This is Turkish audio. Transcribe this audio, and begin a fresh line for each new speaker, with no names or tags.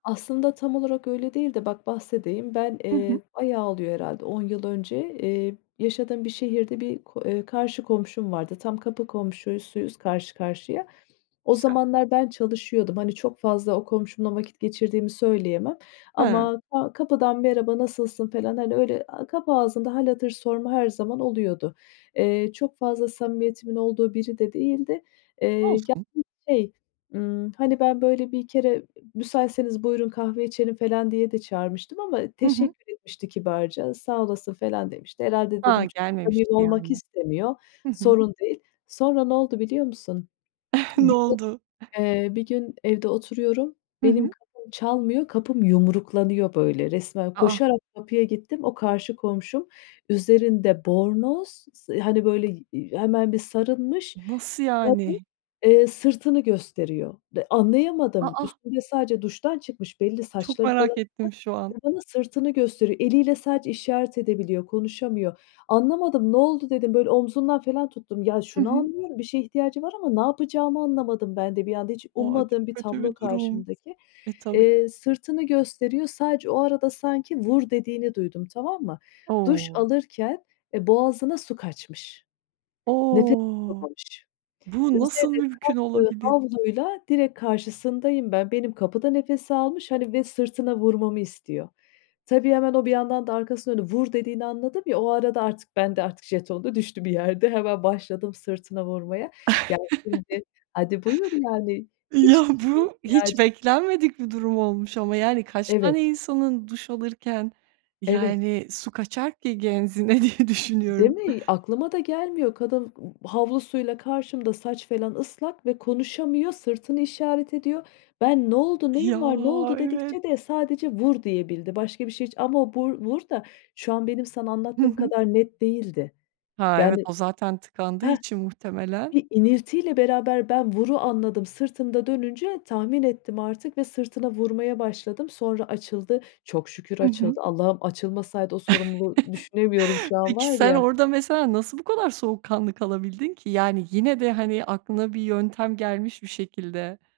Aslında tam olarak öyle değil de bak bahsedeyim. Ben,
I hı.
eee, bayağı oluyor herhâlde 10 yıl önce, eee, yaşadığım bir şehirde bir ko eee, karşı komşum vardı. Tam kapı komşusuyuz karşı karşıya. O
Güzel.
zamanlar ben çalışıyordum. Hani, çok fazla o komşumla vakit geçirdiğimi söyleyemem
Hıı.
ama ka kapıdan "Merhaba, nasılsın?" falan, hani, öyle, aaa, kapı ağzında hâl hatır sorma her zaman oluyordu. Eee, çok fazla samimiyetimin olduğu biri de değildi, eee, yani
Olsun.
şey, ımm, hani, ben böyle bir kere, e "Müsaitseniz buyurun, kahve içelim," falan diye de çağırmıştım ama
Hı hı.
teşekkür etmişti kibarca. "Sağ olasın," falan demişti. "Herhâlde," dedim,
A,
"çok
gelmemişti
samimi olmak
yani.
istemiyor,
Hı hı.
sorun değil." Sonra ne oldu biliyor musun?
Ne oldu?
[unintelligible] Eee, bir gün evde oturuyorum.
Hı
Benim
hı.
kapım çalmıyor, kapım yumruklanıyor böyle resmen,
A, a!
koşarak kapıya gittim. O karşı komşum, üzerinde bornoz, s hani, böyle, iii, hemen bir sarınmış
Nasıl
kadın,
yani?
eee, sırtını gösteriyor. De
A,
anlayamadım.
a!
Üstünde sadece duştan çıkmış, belli
Çok
saçları falan
merak ettim şu an.
ıslak ve bana sırtını gösteriyor. Eliyle sadece işaret edebiliyor, konuşamıyor. Anlamadım, "Ne oldu?" dedim. Böyle omzundan falan tuttum. Ya,
I
şunu
hı.
anlıyorum, bir şeye ihtiyacı var ama ne yapacağımı anlamadım ben de bir anda. Hiç
O! A,
ummadığım
çok
bir
kötü
tablo
bir durum!
karşımdaki.
E, tabii.
Eee, sırtını gösteriyor. Sadece o arada sanki "Vur!" dediğini duydum, tamam mı? Duş
O!
alırken, eee, boğazına su kaçmış. Nefes
O!
alamamış.
Bu nasıl
Üzerine
mümkün
kaptığı
olabilir?
havluyla direkt karşısındayım ben. Benim kapıda nefes almış hani ve sırtına vurmamı istiyor. Tabii hemen o bir yandan da arkasını dönüp "Vur!" dediğini anladım ya, o arada ben de artık jeton da düştü bir yerde. Hemen başladım sırtına vurmaya. Ya, şimdi hadi buyur yani,
Ya,
hiçbir şeye
bu hiç
ihtiyacı
beklenmedik bir durum olmuş ama yani, kaç tane
Evet.
insanın duş alırken
Evet.
yani su kaçar ki genzine, diye
Değil
düşünüyorum.
mi? Aklıma da gelmiyor. Kadın m havlusuyla karşımda saç falan ıslak ve konuşamıyor, sırtını işaret ediyor. Ben, "Ne oldu,
Ya!
neyin var, ne oldu?"
Evet.
dedikçe de sadece "Vur!" diyebildi. Başka bir şey hiç ama o bu r "vur" da şu an benim sana
Hı
anlattığım
hı.
kadar net değildi.
Ha, evet,
Yani
o zaten tıkandığı
Hah,
için muhtemelen.
bir iniltiyle beraber ben "vur"u anladım, sırtını da dönünce tahmin ettim artık ve sırtına vurmaya başladım. Sonra açıldı. Çok şükür
Hı hı.
açıldı. "Allah'ım, açılmasaydı o sorumluluğu düşünemiyorum şu an
Peki
var
sen
ya."
orada mesela nasıl bu kadar soğukkanlı kalabildin ki? Yani yine de hani, aklına bir yöntem gelmiş bir şekilde.